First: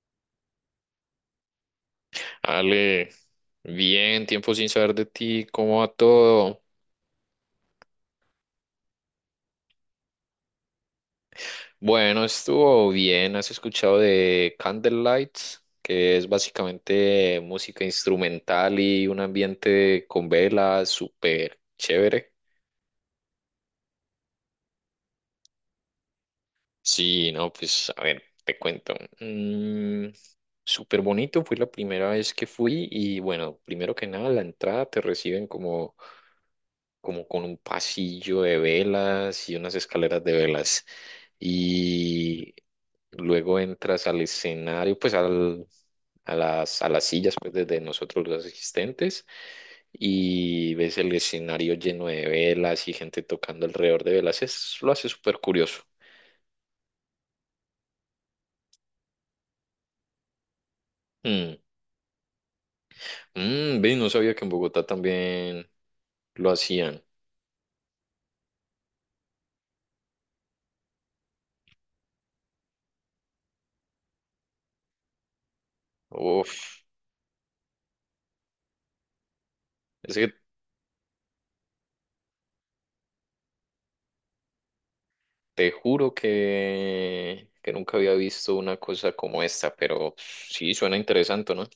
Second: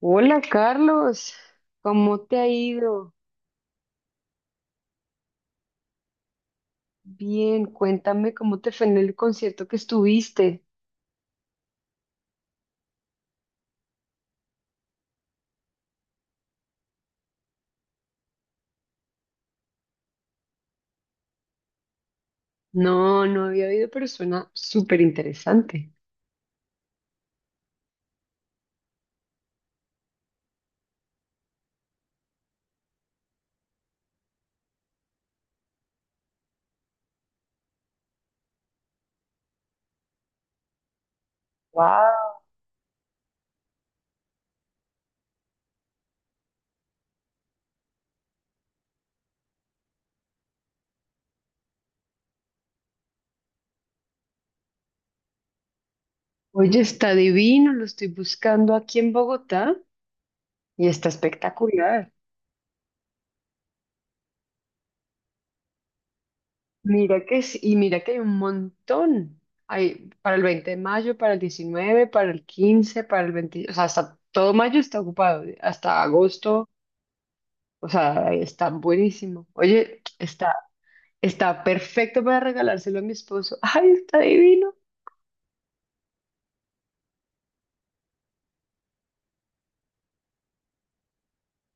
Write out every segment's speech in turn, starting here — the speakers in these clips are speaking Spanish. Hola Carlos, ¿cómo te ha Ale, ido? bien, tiempo sin saber de ti, ¿cómo va todo? Bien, cuéntame cómo te fue en el concierto que estuviste. Bueno, estuvo bien, ¿has escuchado de Candlelights? Que es básicamente música instrumental y un ambiente con velas súper chévere. No había oído, pero suena súper interesante. Sí, no, pues a ver, te cuento. Mm, súper bonito, fue la primera vez que fui y bueno, primero que nada, la entrada te reciben como con un pasillo de velas y unas escaleras de velas. Wow. Y luego entras al escenario, pues a las sillas pues, de nosotros los asistentes y ves el escenario lleno de velas y gente tocando alrededor de velas. Es, lo hace súper curioso. Oye, está divino, lo estoy buscando aquí en Bogotá y está Mm. espectacular. Mm, ve, no sabía que en Bogotá también lo hacían. Mira que sí, y mira que hay un montón. Hay para el 20 de mayo, para el 19, para el 15, para el 20, o sea, hasta todo mayo está ocupado, hasta agosto, Uf, o sea, está buenísimo. Oye, es que está. Está perfecto para regalárselo a mi esposo. ¡Ay, está divino! te juro que nunca había visto una cosa como esta, pero sí suena interesante, ¿no?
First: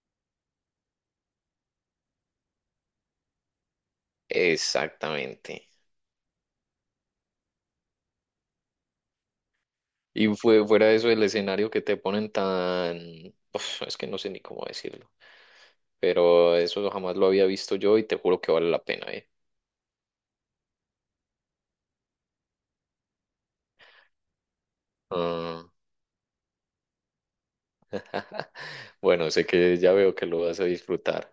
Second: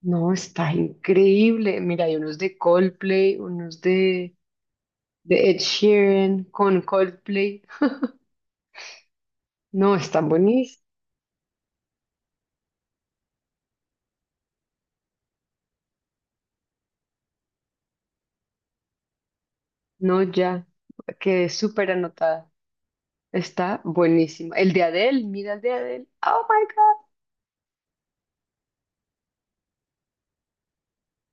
No, está increíble. Mira, hay unos de Coldplay, de Ed Exactamente. Sheeran con Coldplay. No, Y están fue buenísimos. fuera de eso el escenario que te ponen tan... Uf, es que no sé ni cómo decirlo, pero eso jamás lo había visto yo y te juro que vale la pena, ¿eh? No, ya. Quedé súper anotada. Está buenísimo. El de Adele, mira el Ah, de Adele. ¡Oh, my God! bueno, sé que ya veo que lo vas a disfrutar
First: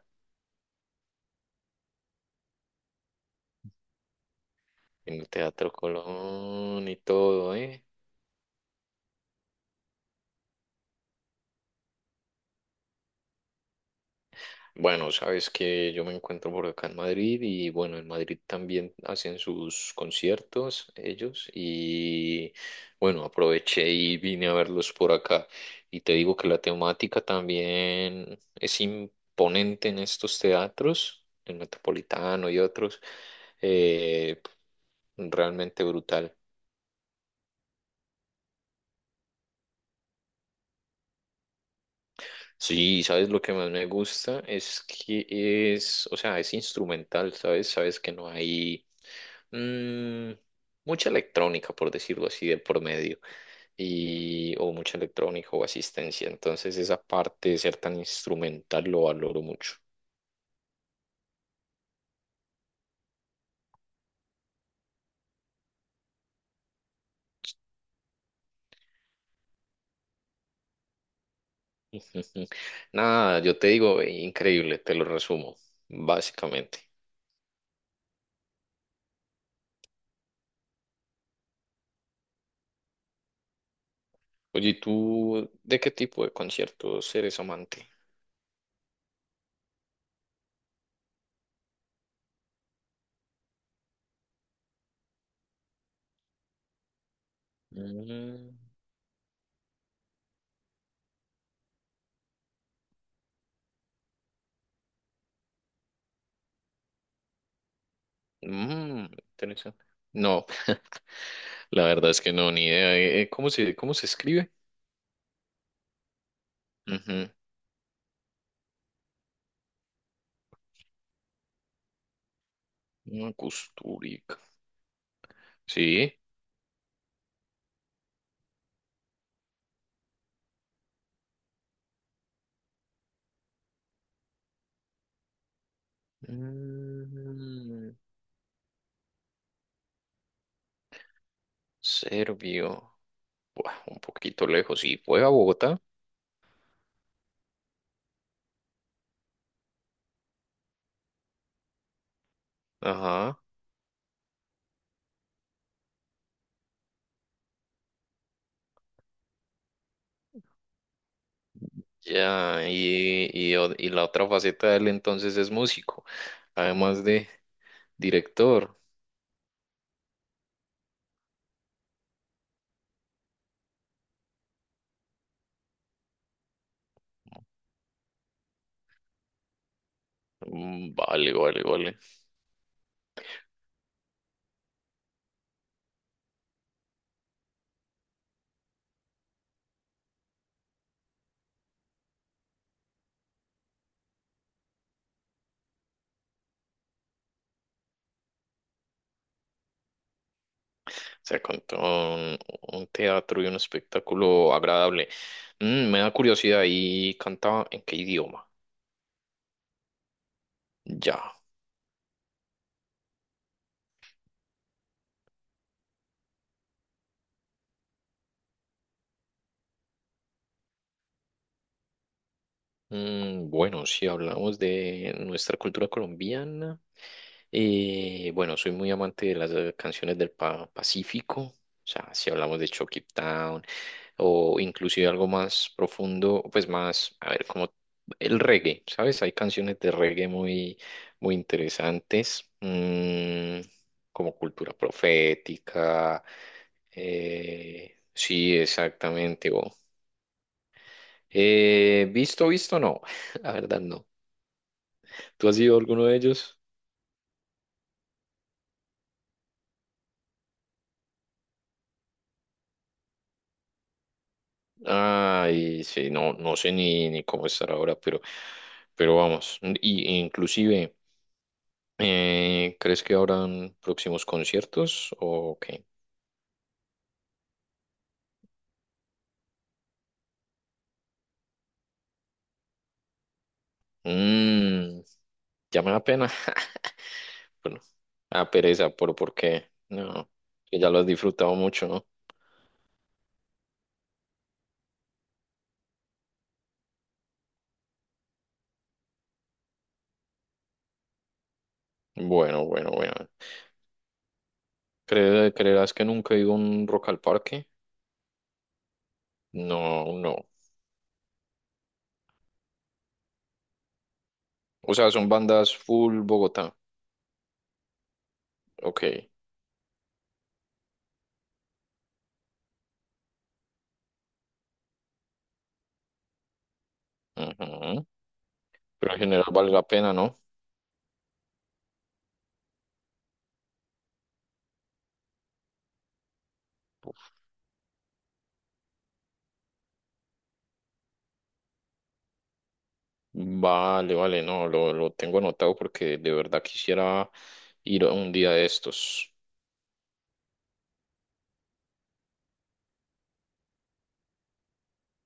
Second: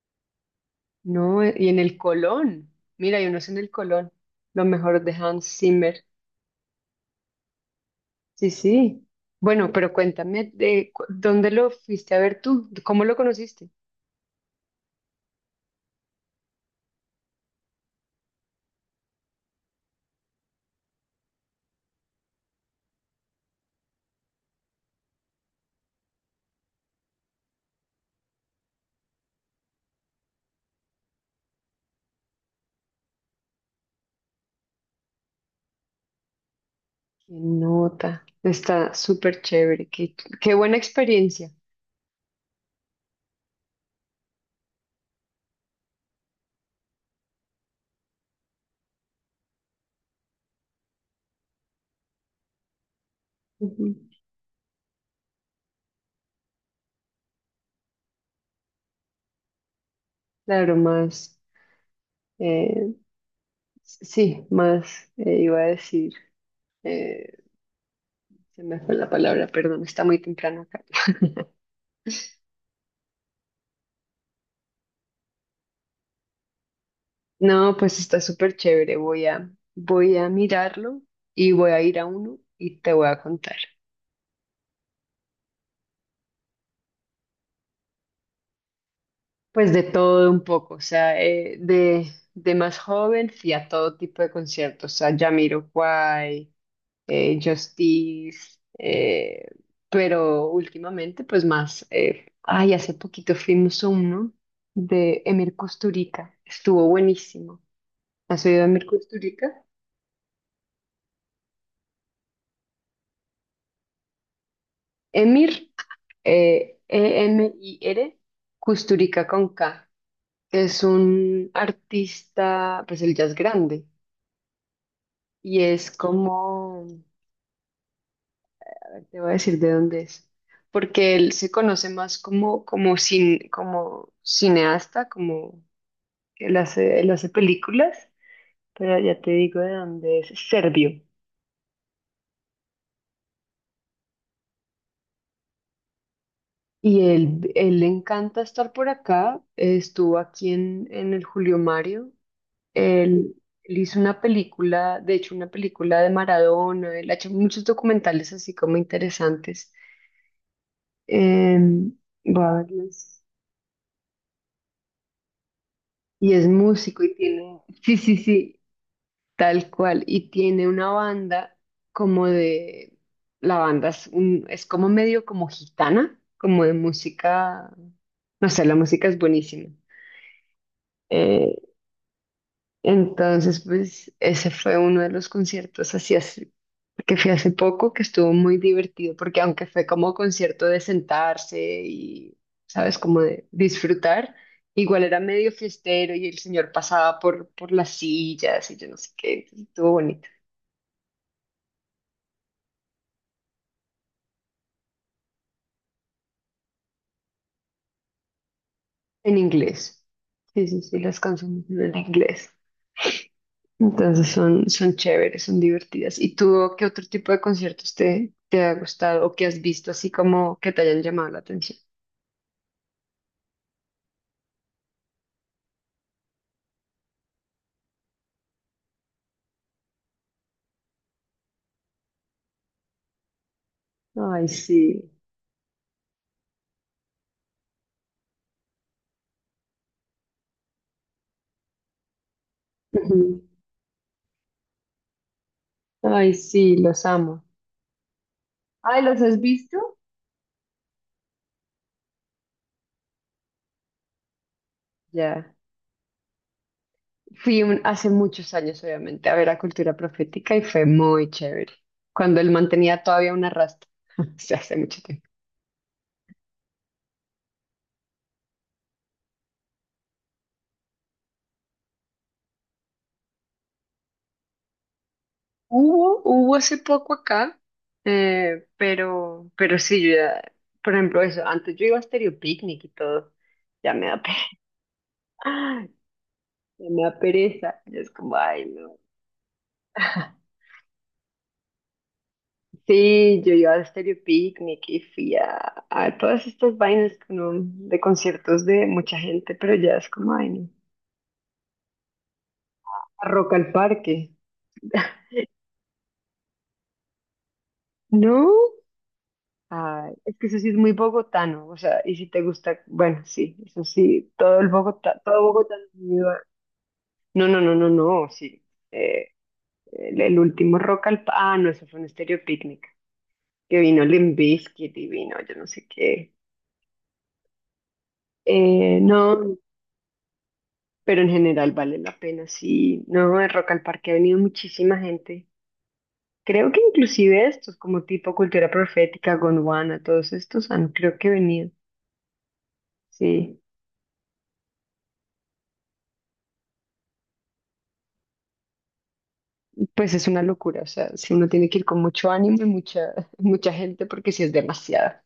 No, y en el Colón. Mira, hay unos en el Colón. Lo mejor de en el Hans Teatro Zimmer. Colón y todo, ¿eh? Sí, sí. Bueno, pero cuéntame de dónde lo fuiste a ver tú, cómo lo conociste. Bueno, sabes que yo me encuentro por acá en Madrid y bueno, en Madrid también hacen sus conciertos ellos y bueno, aproveché y vine a verlos por acá. Y te digo que la temática también es imponente en estos teatros, el Metropolitano y otros, eh, realmente brutal. Qué nota, está súper chévere, qué buena experiencia. Sí, sabes lo que más me gusta es que es, o sea, es instrumental, sabes, que no hay mm, mucha electrónica, por decirlo así, de por medio, Ujú. y o mucha electrónica o asistencia. Entonces, esa parte de ser tan instrumental lo valoro mucho. Claro, más, eh, sí, más iba a decir, eh, se me fue la palabra, perdón, está muy temprano acá. Ujú. Nada, yo te digo, increíble, te lo resumo básicamente. No, pues está súper chévere, voy a mirarlo y voy a ir a uno y te voy a contar. Oye, ¿y tú de qué tipo de conciertos eres amante? Pues de todo un poco, o sea, de más joven fui a todo tipo de conciertos, a Jamiroquai, Mm, Justice, pero últimamente pues más, ay, hace poquito fuimos a uno de Emir Kusturica, estuvo buenísimo. ¿Has oído de Emir mm, Kusturica? interesante. No, la verdad es que no, ni idea. Cómo se escribe? Emir, Ujú. Emir, Kusturica con K, es un artista, pues él ya Una es grande Costurica. y es Sí. como, te voy a decir de dónde es porque él se conoce más como, como cineasta, como. Él hace Mm, películas, pero ya te digo de dónde es, serbio. serbio. Buah, un poquito lejos. Sí, fue a Bogotá. Y él le encanta estar por acá. Estuvo aquí en el Julio Mario. Él, Ajá. él hizo una película, de hecho, una película de Maradona. Él ha hecho muchos documentales así como interesantes. Em, voy a Ya, verlos. O- y la otra faceta de él entonces es músico, Y es músico además y de tiene. Sí, sí, sí. director. Tal cual, y tiene una banda como de, la banda es, un- es como medio como gitana, como de música, no sé, la música es buenísima. Mm, vale, Eh, vale, vale. entonces, pues ese fue uno de los conciertos así que fui hace poco, que estuvo muy divertido, porque aunque fue como concierto de sentarse y, sabes, como de disfrutar, igual era medio fiestero y el señor pasaba por las sillas y yo no sé qué, entonces estuvo bonito. O sea, con todo un teatro y un espectáculo agradable. Mm, me da curiosidad, ¿y cantaba en qué idioma? En inglés. Sí, sí, sí, las Ya. canciones son en inglés. Entonces son chéveres, son divertidas. ¿Y tú qué otro tipo de conciertos te ha gustado o que has visto así como que te hayan llamado la atención? Mm, bueno, si hablamos de nuestra cultura colombiana, bueno, soy muy amante de las canciones del Pa- Pacífico, o sea, si hablamos de Chucky Town Ay, o inclusive sí. algo más profundo, pues más, a ver, como el reggae, ¿sabes? Hay canciones de reggae muy, muy interesantes, Ujú. mm, como Cultura Profética, Ay, sí, los amo. Sí, Ay, ¿los has exactamente. O visto? Visto, visto, no. La verdad no. ¿Tú Ya. has ido a alguno de ellos? Hace muchos años, obviamente, a ver a Cultura Profética y fue muy chévere. Cuando él mantenía todavía una rasta. O sea, hace mucho tiempo. Ay, sí, no, no sé ni, ni cómo estar ahora, pero vamos. Y, e inclusive, ¿crees que habrán próximos conciertos o qué? Hubo hace poco acá, pero sí, yo ya, por ejemplo, eso, antes yo iba a Stereo Picnic y todo, ya me da pereza, Mm, ya me da pena. ya me da Bueno, pereza, ya es como, a ay, pereza, no. pero por qué. No, que ya lo has disfrutado mucho, ¿no? Sí, yo iba a Stereo Picnic y fui a, todas estas vainas que de conciertos de mucha gente, pero ya es como, ay, no. Bueno, bueno, bueno. A Rock al Parque. ¿Cre- ¿Creerás que nunca he ido a un Rock al Parque? No. Ah, No, es no. que eso sí es muy bogotano, o sea, y si te gusta, bueno, sí, eso sí, todo el O sea, Bogotá, son todo bandas Bogotá. Full Bogotá. No, no, no, no, no, sí. Ok. eh, el último ah, no, eso fue un Estéreo Picnic, que vino Limp Bizkit y vino, yo no sé qué. Ujú. Pero en general No, vale la pena, ¿no? pero en general vale la pena, sí. No, el Rock al Parque ha venido muchísima gente. Creo que inclusive estos, como tipo Cultura Profética, Gondwana, todos estos han, creo que venido, sí. Vale, vale, no, lo tengo anotado porque de verdad quisiera ir a un día de estos. Pues es una locura, o sea, si uno tiene que ir con mucho ánimo y mucha, mucha gente porque si es demasiada,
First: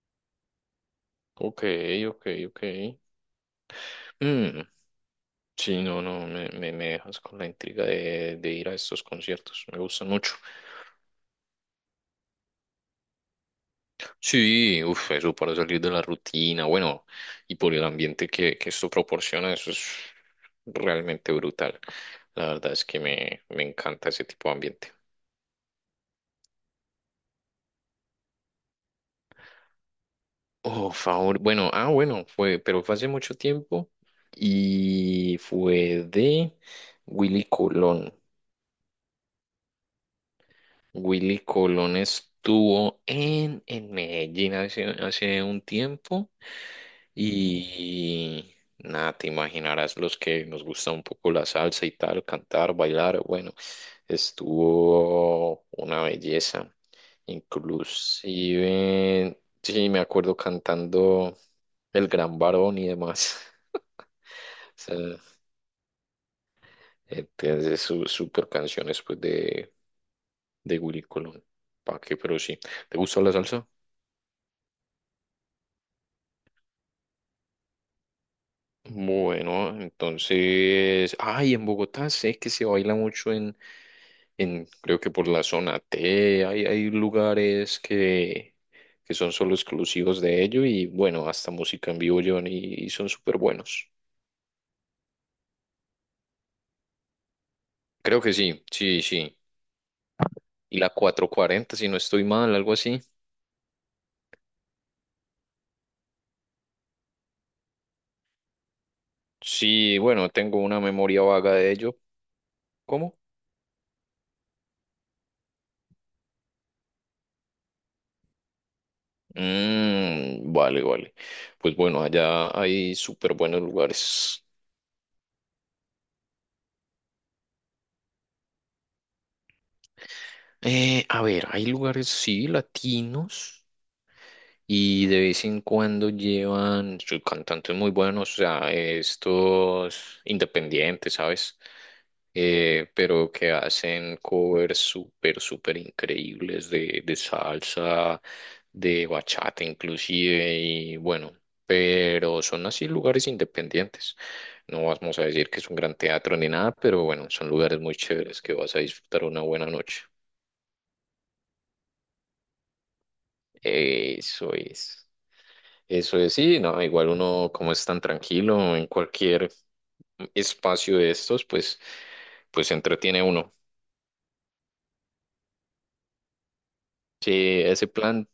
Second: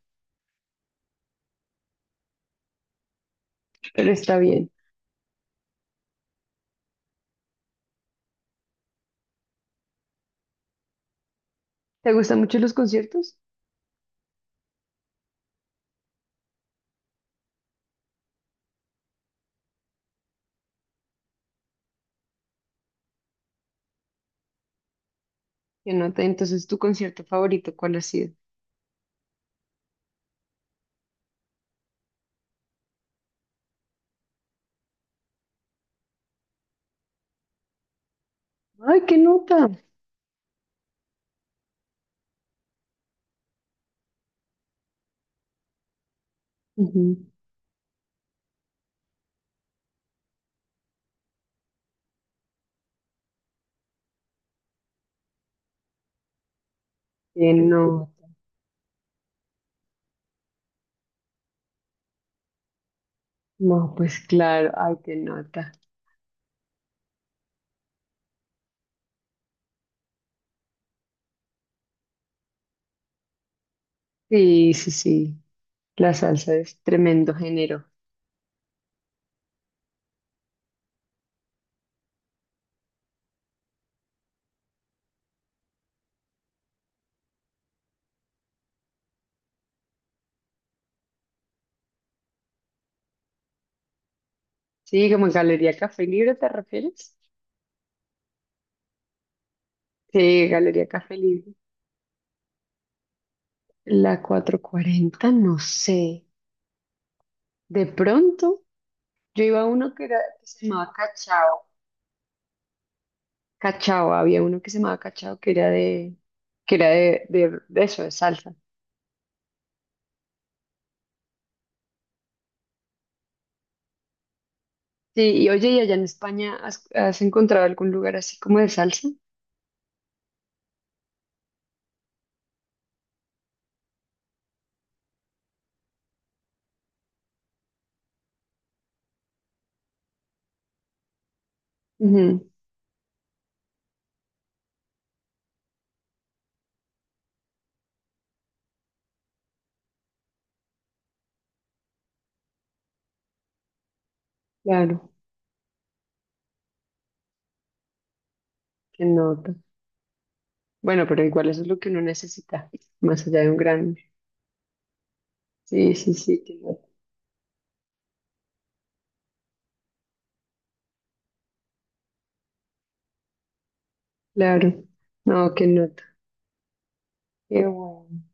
Ok, ok, ok. pero está Mm, bien. sí, no, no, me dejas con la intriga de ir a estos conciertos. Me gustan mucho. ¿Te gustan mucho los conciertos? Sí, uff, eso para salir de la rutina, bueno, y por el ambiente que esto proporciona, eso es realmente brutal. La verdad es que me encanta ese tipo de ambiente. ¿Qué nota? Entonces, ¿tu concierto favorito cuál ha sido? Oh, favor. Bueno, ah, bueno, fue, pero fue hace mucho tiempo y fue de Willy Colón. ¡Ay, qué nota! Willy Colón estuvo en Medellín hace, hace un tiempo Ujú. y nada, te imaginarás los que nos gusta un poco la salsa y tal, cantar, bailar. Bueno, estuvo una belleza. ¿Qué nota? Inclusive, sí, me acuerdo cantando El Gran Varón y demás. No, pues claro, ¡ay, qué Sea, nota! Tiene sus super canciones pues de Willy Colón. ¿Para qué? Pero sí. ¿Te gusta la salsa? Sí, sí, sí, la salsa es tremendo género. Bueno, entonces, ay, en Bogotá sé que se baila mucho en creo que por la zona T, hay lugares que son solo exclusivos de ello y bueno, hasta música en vivo llevan y son súper buenos. Sí, como en Galería Café Libre, ¿te refieres? Creo que sí, sí, sí. Sí, Y Galería la Café cuatrocientos Libre. cuarenta si no estoy mal, algo así. La 440, no sé. De pronto. Yo iba a uno Sí, que era bueno, que tengo se una llamaba memoria vaga Cachao. de ello. ¿Cómo? Cachao, había uno que se llamaba Cachao que era de, de eso, de salsa. Mm, vale, vale. Pues bueno, allá hay súper buenos lugares. Sí, y oye, ¿y allá en España has encontrado algún lugar así como de salsa? A ver, hay lugares, sí, latinos. Y de vez en cuando llevan sus cantantes muy buenos, o sea, estos independientes, ¿sabes? Ujú, Pero que hacen covers súper, súper increíbles de salsa, de bachata inclusive, y bueno, pero son así lugares independientes. No claro, vamos a decir que es un gran teatro ni nada, pero bueno, son lugares muy chéveres que vas a qué disfrutar una nota. buena noche. Bueno, pero igual eso es lo que uno necesita, más allá de un gran. Eso es. Sí, sí, Eso es, sí, qué sí, no, nota. igual uno como es tan tranquilo en cualquier espacio de estos, pues, pues se entretiene uno. Claro. No, qué nota. Sí, Qué ese bueno. plan,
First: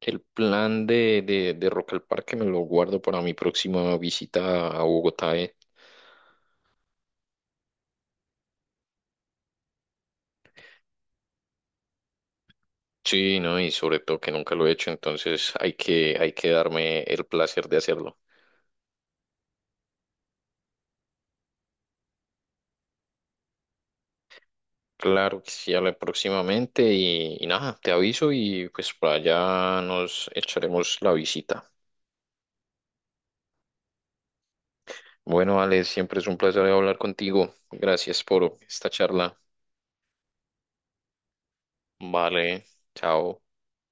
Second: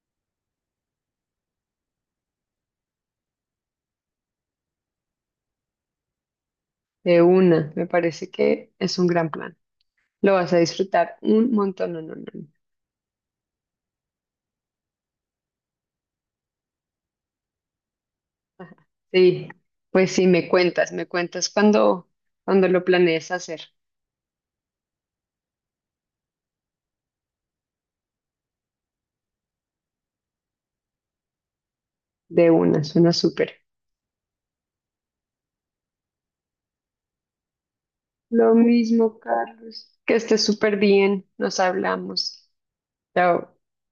el plan de Rock al Parque me lo guardo para mi próxima visita a Bogotá, eh. De una, me parece que es un gran plan. Lo vas a disfrutar un montón, no. Sí, no, y sobre todo que nunca lo he hecho, entonces hay que darme el placer de hacerlo. Sí, pues sí, me cuentas cuando lo planees hacer Claro que sí, habla próximamente y nada, te aviso y pues para allá nos echaremos la visita. de una, suena súper. Bueno, Ale, siempre es un placer hablar contigo. Gracias Lo por esta mismo, charla. Carlos. Que estés súper bien, nos hablamos. Vale, chao. Chao.